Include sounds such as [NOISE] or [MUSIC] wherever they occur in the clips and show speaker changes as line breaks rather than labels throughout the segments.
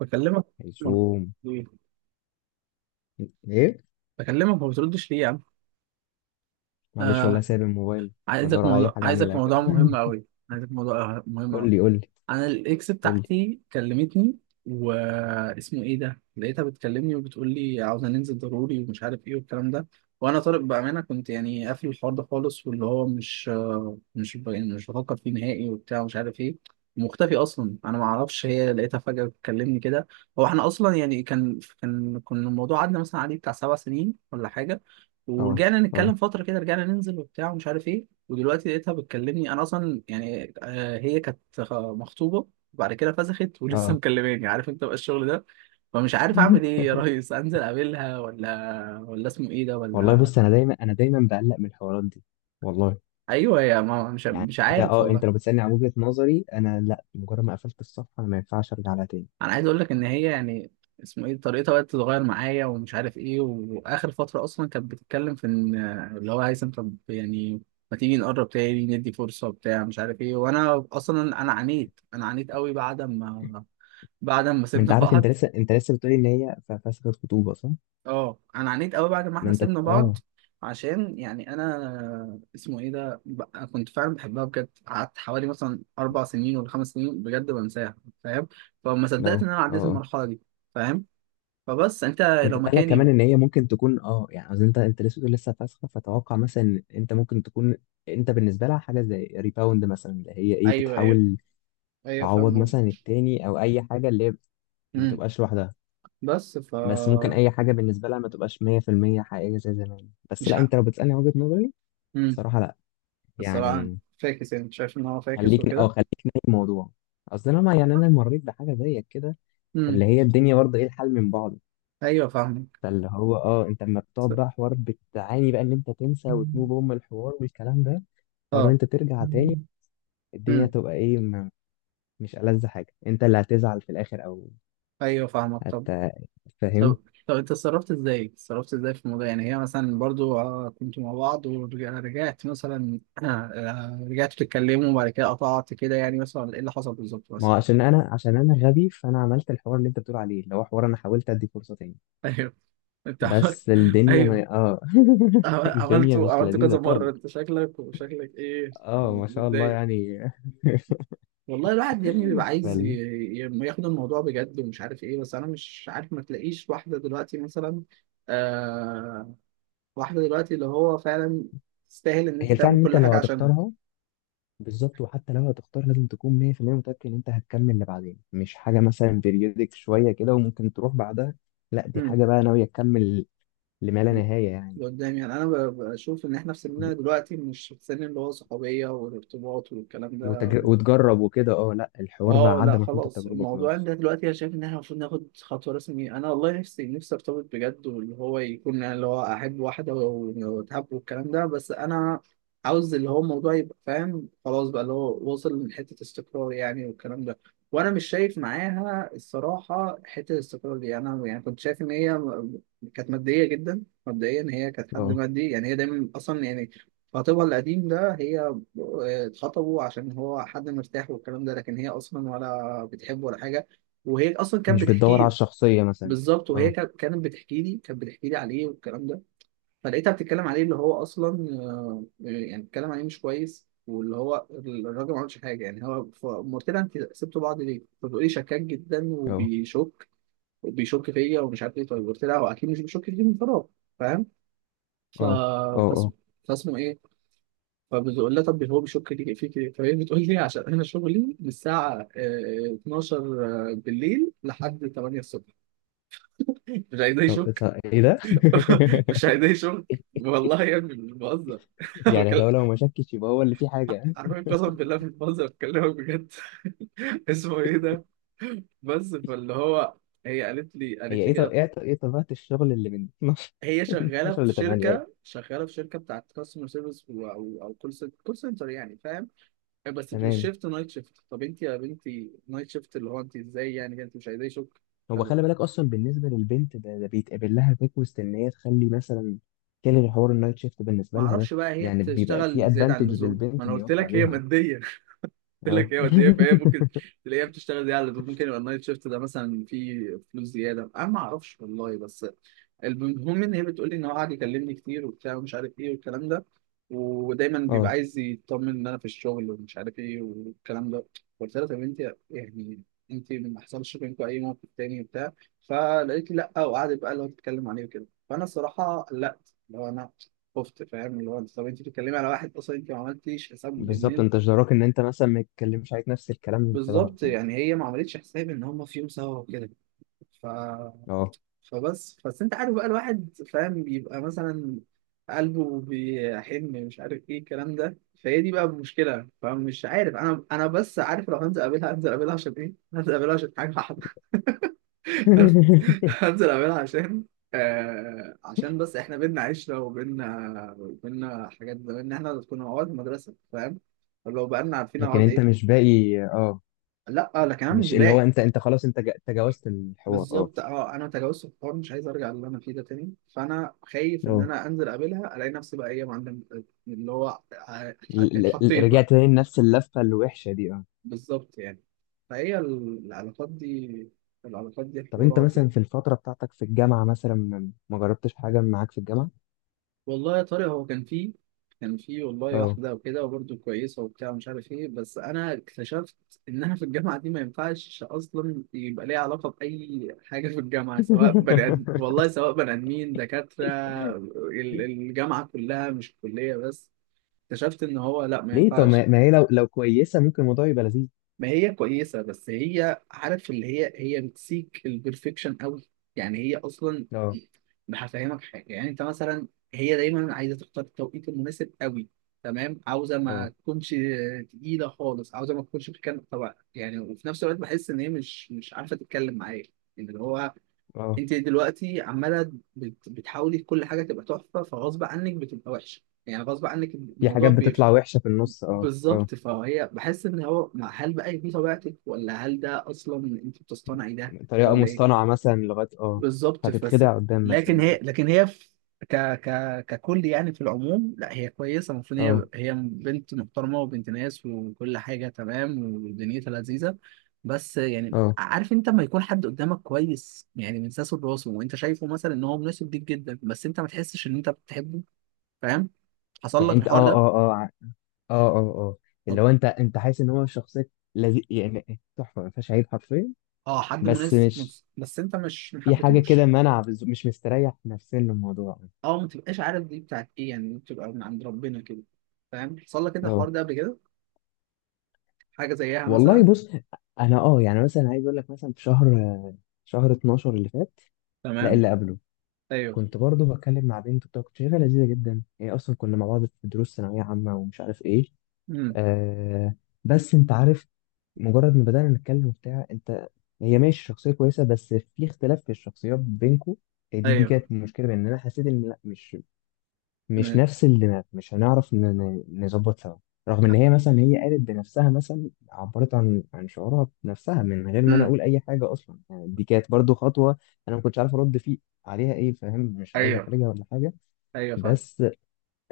بكلمك
هيسوم،
ليه؟
ايه.
بكلمك ما بتردش ليه يا عم؟
معلش والله،
آه.
سايب الموبايل،
عايزك
بدور على اي
موضوع
حاجه
عايزك
اعملها كده.
موضوع
[LAUGHS]
مهم قوي عايزك موضوع مهم قوي.
قول لي، قول لي،
انا الاكس
قول لي.
بتاعتي كلمتني. واسمه ايه ده، لقيتها بتكلمني وبتقول لي عاوزه ننزل ضروري ومش عارف ايه والكلام ده. وانا طارق بامانه كنت يعني قافل الحوار ده خالص، واللي هو مش مش ب- يعني مش بفكر فيه نهائي وبتاع ومش عارف ايه، مختفي اصلا، انا ما اعرفش. هي لقيتها فجاه بتكلمني كده. هو احنا اصلا يعني كان الموضوع عدى مثلا عليه بتاع 7 سنين ولا حاجه،
اه،
ورجعنا نتكلم
اه،
فتره كده، رجعنا ننزل وبتاع ومش عارف ايه. ودلوقتي لقيتها بتكلمني. انا اصلا يعني هي كانت مخطوبه وبعد كده فسخت [LAUGHS] ولسه
اه.
مكلماني. عارف انت بقى الشغل ده. فمش عارف اعمل
[LAUGHS]
ايه يا ريس، انزل اقابلها ولا اسمه ايه ده
والله
ولا.
بص، انا دايما بقلق من الحوارات دي، والله.
[LAUGHS] ايوه يا ما، مش
يعني
مش
انت
عارف
اه انت
والله.
لو بتسالني عن وجهه نظري، انا لا، مجرد ما قفلت الصفحه انا ما ينفعش ارجع لها تاني.
انا عايز اقول لك ان هي يعني اسمه ايه، طريقتها بقت تتغير معايا ومش عارف ايه، واخر فتره اصلا كانت بتتكلم في ان اللي هو هيثم طب يعني ما تيجي نقرب تاني ندي فرصه بتاع مش عارف ايه. وانا اصلا انا عانيت قوي بعد ما
ما
سيبنا
انت عارف، انت
بعض.
لسه انت لسه بتقولي ان هي فسخة خطوبه، صح؟
اه، انا عانيت قوي بعد ما
ما
احنا
انت،
سيبنا بعض.
اه،
عشان يعني انا اسمه ايه ده بقى، كنت فعلا بحبها بجد، قعدت حوالي مثلا 4 سنين ولا 5 سنين بجد بنساها، فاهم؟ فما
اه،
صدقت
اه،
ان انا عديت
آه.
المرحله دي، فاهم؟ فبس انت
انت
لو
طالع كمان
مكاني.
ان هي ممكن تكون، يعني عايز، انت لسه بتقول لسه فاسخه، فتوقع مثلا ان انت ممكن تكون انت بالنسبه لها حاجه زي ريباوند، مثلا اللي هي ايه،
ايوه، ايوه،
بتحاول
ايوه،
تعوض
فاهم
مثلا
قصدي.
التاني، او اي حاجه اللي هي ما
امم
تبقاش لوحدها.
بس ف
بس ممكن اي حاجه بالنسبه لها ما تبقاش 100% حقيقيه زي زمان. بس
مش
لا،
عارف.
انت لو بتسالني وجهه نظري،
امم
صراحه لا،
الصراحه يعني
يعني.
فاكس، يعني شايف ان هو فاكس
خليك اه
وكده.
خليك نايم الموضوع. اصل انا، ما يعني انا مريت بحاجه زيك كده، اللي
امم
هي الدنيا برضه ايه الحل من بعض.
ايوه فاهمك.
فاللي هو انت لما
س-
بتقعد بقى حوار، بتعاني بقى ان انت تنسى وتموف اون من الحوار والكلام ده. حوار ان
اه.
انت ترجع تاني، الدنيا
امم
تبقى ايه، ما مش ألذ حاجة؟ انت اللي هتزعل في الاخر، او
ايوه فاهمك.
هت فاهم.
طب طب انت اتصرفت ازاي؟ اتصرفت ازاي في الموضوع؟ يعني هي مثلا برضو كنتوا مع بعض ورجعت مثلا [CLEARS THROAT] رجعتوا تتكلموا وبعد كده قطعت كده، يعني مثلا ايه اللي حصل بالظبط
ما هو
مثلا؟
عشان انا غبي، فانا عملت الحوار اللي انت بتقول عليه، اللي هو حوار انا حاولت ادي فرصة تاني.
[LAUGHS] ايوه، انت عملت
بس
[LAUGHS]
الدنيا،
ايوه،
ما اه [LAUGHS] الدنيا
عملته
مش
عملته
لذيذة
كذا مرة،
خالص.
انت شكلك، وشكلك ايه
اه، ما شاء الله
متضايق؟
يعني. [LAUGHS]
والله الواحد يا ابني بيبقى عايز
فال...
ياخد الموضوع بجد ومش عارف ايه، بس انا مش عارف، ما تلاقيش واحدة دلوقتي مثلا آه واحدة دلوقتي اللي هو فعلا تستاهل ان
هي
انت
الفعل
تعمل
ان انت
كل
لو
حاجة عشانها.
هتختارها. بالظبط، وحتى لو هتختار لازم تكون 100% متأكد إن أنت هتكمل لبعدين، مش حاجة مثلا بيريودك شوية كده وممكن تروح بعدها. لا، دي
مم.
حاجة بقى ناوية تكمل لما لا نهاية يعني.
قدام يعني انا بشوف ان احنا في سننا دلوقتي مش في السن اللي هو صحوبيه والارتباط والكلام ده.
وتجرب وكده. اه لا، الحوار بقى
اه لا،
عدى مرحلة
خلاص
التجربة
الموضوع
خلاص.
ده دلوقتي، انا شايف ان احنا المفروض ناخد خطوه رسميه. انا والله نفسي، نفسي ارتبط بجد، واللي هو يكون يعني اللي هو احب واحده واتحب والكلام ده. بس انا عاوز اللي هو الموضوع يبقى، فاهم، خلاص بقى اللي هو وصل لحته استقرار يعني والكلام ده. وانا مش شايف معاها الصراحه حته الاستقرار دي. انا يعني كنت شايف ان هي كانت ماديه جدا. مبدئيا هي كانت حد
اه،
مادي، يعني هي دايما اصلا يعني خطيبها القديم ده، هي اتخطبوا عشان هو حد مرتاح والكلام ده، لكن هي اصلا ولا بتحبه ولا حاجه. وهي اصلا كانت
مش بتدور
بتحكي
على
لي.
الشخصية مثلا.
بالظبط، وهي
اه،
كانت بتحكي لي عليه والكلام ده. فلقيتها بتتكلم عليه اللي هو اصلا يعني بتتكلم عليه مش كويس، واللي هو الراجل ما عملش حاجه يعني. هو فقام قلت لها انت سبتوا بعض ليه؟ فبتقول لي شكاك جدا
اه،
وبيشك فيا ومش عارف ايه. طيب قلت لها هو اكيد مش بيشك فيك من فراغ، فاهم؟ ف...
اه، اه، اه.
فاسمه فاسمه ايه، فبتقول لها طب هو بيشك لي فيك ايه؟ فهي بتقول لي عشان انا شغلي من الساعه 12 بالليل لحد 8 الصبح، مش عايزاه
طب إيه؟
يشك.
طب ايه ده؟
[LAUGHS] مش
[LAUGHS]
عايزاه يشك. والله يا ابني مش بهزر. [LAUGHS]
يعني
بكلم-
ده لو ما شكش يبقى هو اللي فيه حاجة.
عارفين، قسم بالله مش بهزر، بكلمك بجد. [LAUGHS] اسمه ايه ده؟ بس فاللي هو هي قالت لي
هي
قالت لي
ايه طب
كده.
ايه طب- إيه طبيعة الشغل اللي من
هي
[LAUGHS]
شغاله
12 ل
في
8؟
شركه شغاله في شركه بتاعت كاستمر سيرفيس او كول سنتر يعني، فاهم؟ بس في
تمام.
الشيفت نايت شيفت. طب انت يا بنتي نايت شيفت اللي هو انت ازاي يعني؟ انت مش عايزاه يشك؟
هو
طب
خلي بالك، اصلا بالنسبه للبنت ده بيتقابل لها ريكوست ان هي تخلي مثلا تلغي حوار النايت شيفت
ما
بالنسبه لها ده.
اعرفش بقى، هي
يعني بيبقى
بتشتغل
في
زياده عن
ادفانتج
اللزوم، ما
للبنت
انا
ان
قلت
يوافق
لك هي
عليها.
ماديه. قلت
اه.
لك هي وديه، فهي
[LAUGHS]
ممكن تلاقيها بتشتغل زياده على اللابتوب. ممكن يبقى النايت شيفت ده مثلا فيه فلوس زياده، انا ما اعرفش والله. بس المهم ان هي بتقول لي ان هو قاعد يكلمني كتير وبتاع ومش عارف ايه والكلام ده. ودايما
اه،
بيبقى عايز يطمن ان انا في الشغل ومش عارف ايه والكلام ده. قلت لها طب انت يعني انت ما حصلش بينكم اي موقف تاني وبتاع؟ فلقيت لي لا، وقعدت بقى اللي هو تتكلم عليه وكده. فانا الصراحه قلقت، اللي هو انا خفت، فاهم؟ اللي هو طب انت بتتكلمي على واحد، اصلا انت ما عملتيش حساب ان.
بالظبط، انت جدراك ان انت مثلا ما تتكلمش عليك نفس الكلام في
بالظبط
ظهرك يعني.
يعني هي ما عملتش حساب ان هم في يوم سوا وكده. ف...
اه.
فبس انت عارف بقى، الواحد فاهم بيبقى مثلا قلبه بيحن، مش عارف ايه الكلام ده. فهي دي بقى المشكله. فمش عارف انا بس عارف لو هنزل اقابلها هنزل اقابلها عشان ايه. هنزل اقابلها عشان حاجه واحده. [LAUGHS]
[LAUGHS]
هنزل اقابلها عشان عشان بس احنا بينا عشره، وبينا حاجات زمان ان احنا كنا مع بعض في المدرسه، فاهم؟ لو بقالنا عارفين
لكن
بعض
انت
ايه.
مش باقي،
لا لكن انا مش
مش اللي هو،
باقي.
انت خلاص انت تجاوزت الحوار. اه.
بالظبط، اه، انا تجاوزت الحوار، مش عايز ارجع للي انا فيه ده تاني. فانا خايف ان
اه
انا انزل اقابلها الاقي نفسي بقى هي معلم، اللي هو اتحطيت بقى.
رجعت تاني لنفس اللفه الوحشه دي. اه.
بالظبط يعني فهي العلاقات دي
طب انت
حوارات
مثلا
يعني.
في الفتره بتاعتك في الجامعه، مثلا ما جربتش حاجه معاك في الجامعه؟
والله يا طارق هو كان فيه والله
اه.
واحدة وكده، وبرده كويسة وبتاع مش عارف ايه، بس أنا اكتشفت إنها في الجامعة دي ما ينفعش أصلا يبقى ليها علاقة بأي حاجة في الجامعة، سواء بني آدم
[LAUGHS]
والله سواء بني آدمين دكاترة. الجامعة كلها مش الكلية بس. اكتشفت إن هو لأ، ما
ليه؟ طب ما
ينفعش.
ما هي، لو كويسه ممكن الموضوع يبقى لذيذ.
ما هي كويسة، بس هي، عارف اللي هي بتسيك البرفكشن قوي، يعني هي أصلا،
اه،
هفهمك حاجة، يعني أنت مثلا، هي دايما عايزة تختار التوقيت المناسب قوي تمام، عاوزة ما
اه،
تكونش تقيلة خالص، عاوزة ما تكونش بتتكلم طبعا يعني، وفي نفس الوقت بحس إن هي مش عارفة تتكلم معايا. يعني اللي هو
اه.
أنت دلوقتي عمالة بتحاولي كل حاجة تبقى تحفة، فغصب عنك بتبقى وحشة يعني، غصب عنك
في
الموضوع.
حاجات بتطلع وحشه في النص. اه، اه.
بالظبط، فهي بحس ان هو هل بقى دي طبيعتك، ولا هل ده اصلا انت بتصطنعي ده،
طريقه
ولا ايه؟
مصطنعه مثلا لغايه. اه.
بالظبط، بس
هتتخدع قدام
لكن
مثلا.
هي لكن هي في ك ك ككل يعني، في العموم لا هي كويسه، المفروض،
اه،
هي بنت محترمه وبنت ناس وكل حاجه تمام ودنيتها لذيذه. بس يعني
اه.
عارف انت لما يكون حد قدامك كويس يعني من ساسه لراسه، وانت شايفه مثلا ان هو مناسب ليك جدا، بس انت ما تحسش ان انت بتحبه، فاهم؟ حصل
يعني
لك
انت، اه،
الحوار ده؟
اه، اه، اه، اه، اه، اللي هو انت حاسس ان هو شخصيه لذيذ، يعني تحفه ما فيهاش عيب حرفيا.
اه، حد
بس
مناسب
مش،
بس انت مش
في حاجه كده
محبتوش.
منع، مش مستريح نفسيا للموضوع.
اه، ما تبقاش عارف دي بتاعت ايه يعني، بتبقى من عند ربنا كده، فاهم؟ حصل لك كده الحوار
اه.
ده قبل كده؟ حاجه زيها
والله
مثلا؟
بص، انا يعني مثلا عايز اقول لك مثلا، في شهر 12 اللي فات، لا
تمام.
اللي قبله،
ايوه.
كنت برضه بتكلم مع بنت بتاع، كنت شايفها لذيذه جدا. هي اصلا كنا مع بعض في دروس ثانويه عامه ومش عارف ايه.
امم.
آه. بس انت عارف، مجرد ما بدانا نتكلم بتاع، انت، هي ماشي شخصيه كويسه بس في اختلاف في الشخصيات بينكم. دي
ايوه.
كانت مشكله، بان انا حسيت ان لا، مش نفس الدماغ، مش هنعرف نظبط سوا، رغم ان هي مثلا، هي قالت بنفسها، مثلا عبرت عن شعورها بنفسها من غير ما انا
امم.
اقول اي حاجه اصلا، يعني دي كانت برضو خطوه. انا ما كنتش عارف ارد فيه عليها ايه، فاهم، مش عايز
ايوه،
احرجها ولا حاجه.
ايوه، فاهم.
بس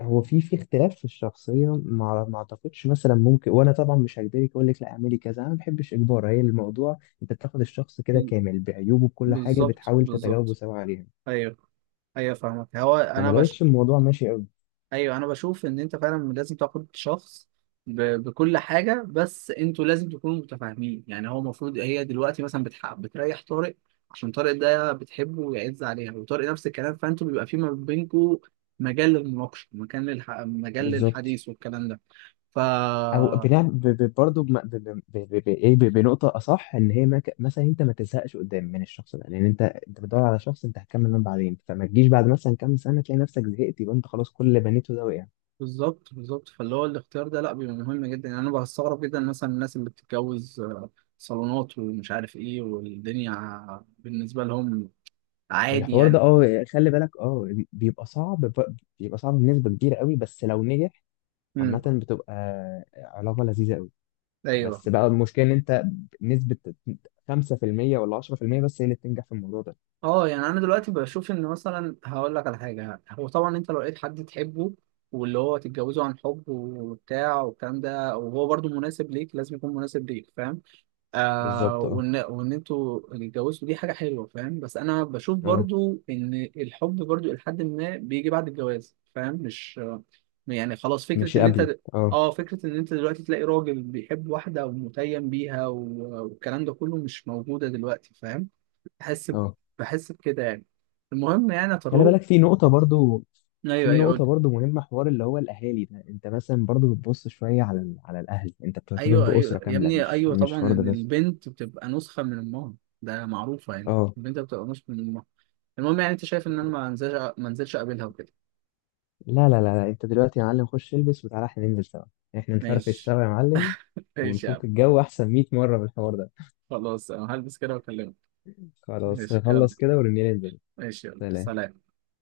هو في اختلاف في الشخصيه، ما اعتقدش مثلا ممكن، وانا طبعا مش هجبرك اقول لك لا اعملي كذا، انا ما بحبش اجبار. هي الموضوع انت بتاخد الشخص كده
بال-
كامل بعيوبه، بكل حاجه
بالظبط
بتحاول تتجاوبوا
بالظبط
سوا عليها،
ايوه، ايوه، فاهمك. هو
فما
انا،
لقيتش الموضوع ماشي قوي.
ايوه انا بشوف ان انت فعلا لازم تاخد شخص بكل حاجه، بس انتوا لازم تكونوا متفاهمين يعني. هو المفروض هي دلوقتي مثلا بتريح طارق عشان طارق ده بتحبه ويعز عليها، وطارق نفس الكلام، فانتوا بيبقى في ما بينكم مجال للمناقشه، مجال
بالظبط،
للحديث والكلام ده. ف
او بنعمل برضه ايه، بنقطه اصح، ان هي ما ك- مثلا انت ما تزهقش قدام من الشخص ده، لان انت بتدور على شخص انت هتكمل معاه بعدين، فما تجيش بعد مثلا كام سنه تلاقي نفسك زهقت، يبقى انت خلاص كل اللي بنيته ده وقع.
بالظبط، فاللي هو الاختيار ده لا بيبقى مهم جدا يعني. انا بستغرب جدا مثلا الناس اللي بتتجوز صالونات ومش عارف ايه، والدنيا بالنسبه لهم عادي
الحوار ده، خلي بالك، بيبقى صعب، بيبقى صعب بنسبه كبيره قوي، بس لو نجح
يعني.
عامه بتبقى علاقه لذيذه قوي.
ايوه.
بس بقى المشكله ان انت، نسبه 5% ولا 10% بس هي اللي بتنجح في الموضوع ده.
اه يعني انا دلوقتي بشوف ان، مثلا هقول لك على حاجه، هو طبعا انت لو لقيت حد تحبه واللي هو تتجوزه عن حب وبتاع والكلام ده، وهو برضو مناسب ليك، لازم يكون مناسب ليك، فاهم؟ آه
بالظبط. اه،
وان وان انتوا اتجوزتوا، دي حاجه حلوه، فاهم؟ بس انا بشوف
اه.
برضو ان الحب برضو لحد ما بيجي بعد الجواز، فاهم؟ مش يعني خلاص فكرة
مش
إن أنت
قبل. اه،
فكرة إن أنت دلوقتي تلاقي راجل بيحب واحدة ومتيم بيها والكلام ده كله مش موجودة دلوقتي، فاهم؟ بحس ب...
اه.
بحس بكده يعني. المهم يعني يا
خلي
طارق.
بالك
ايوه،
في
ايوه، قول.
نقطة برضو مهمة، حوار اللي هو الأهالي ده. أنت مثلا برضو بتبص شوية على على الأهل، أنت بترتبط
ايوه، ايوه
بأسرة
يا
كاملة،
ابني،
مش
ايوه
مش
طبعا،
فرد
ان
بس.
البنت بتبقى نسخه من امها، ده معروفه يعني،
أه.
البنت بتبقى نسخه من امها. المهم يعني انت شايف ان انا ما انزلش اقابلها وكده؟
لا لا لا لا، أنت دلوقتي يا معلم خش البس وتعالى، إحنا ننزل سوا. إحنا نفرفش
ماشي،
سوا يا معلم،
ماشي يا عم.
ونفك الجو أحسن 100 مرة بالحوار ده.
خلاص انا هلبس كده واكلمك.
خلاص
ماشي، يلا.
نخلص كده ورنينا ننزل.
ماشي، يلا،
سلام.
سلام.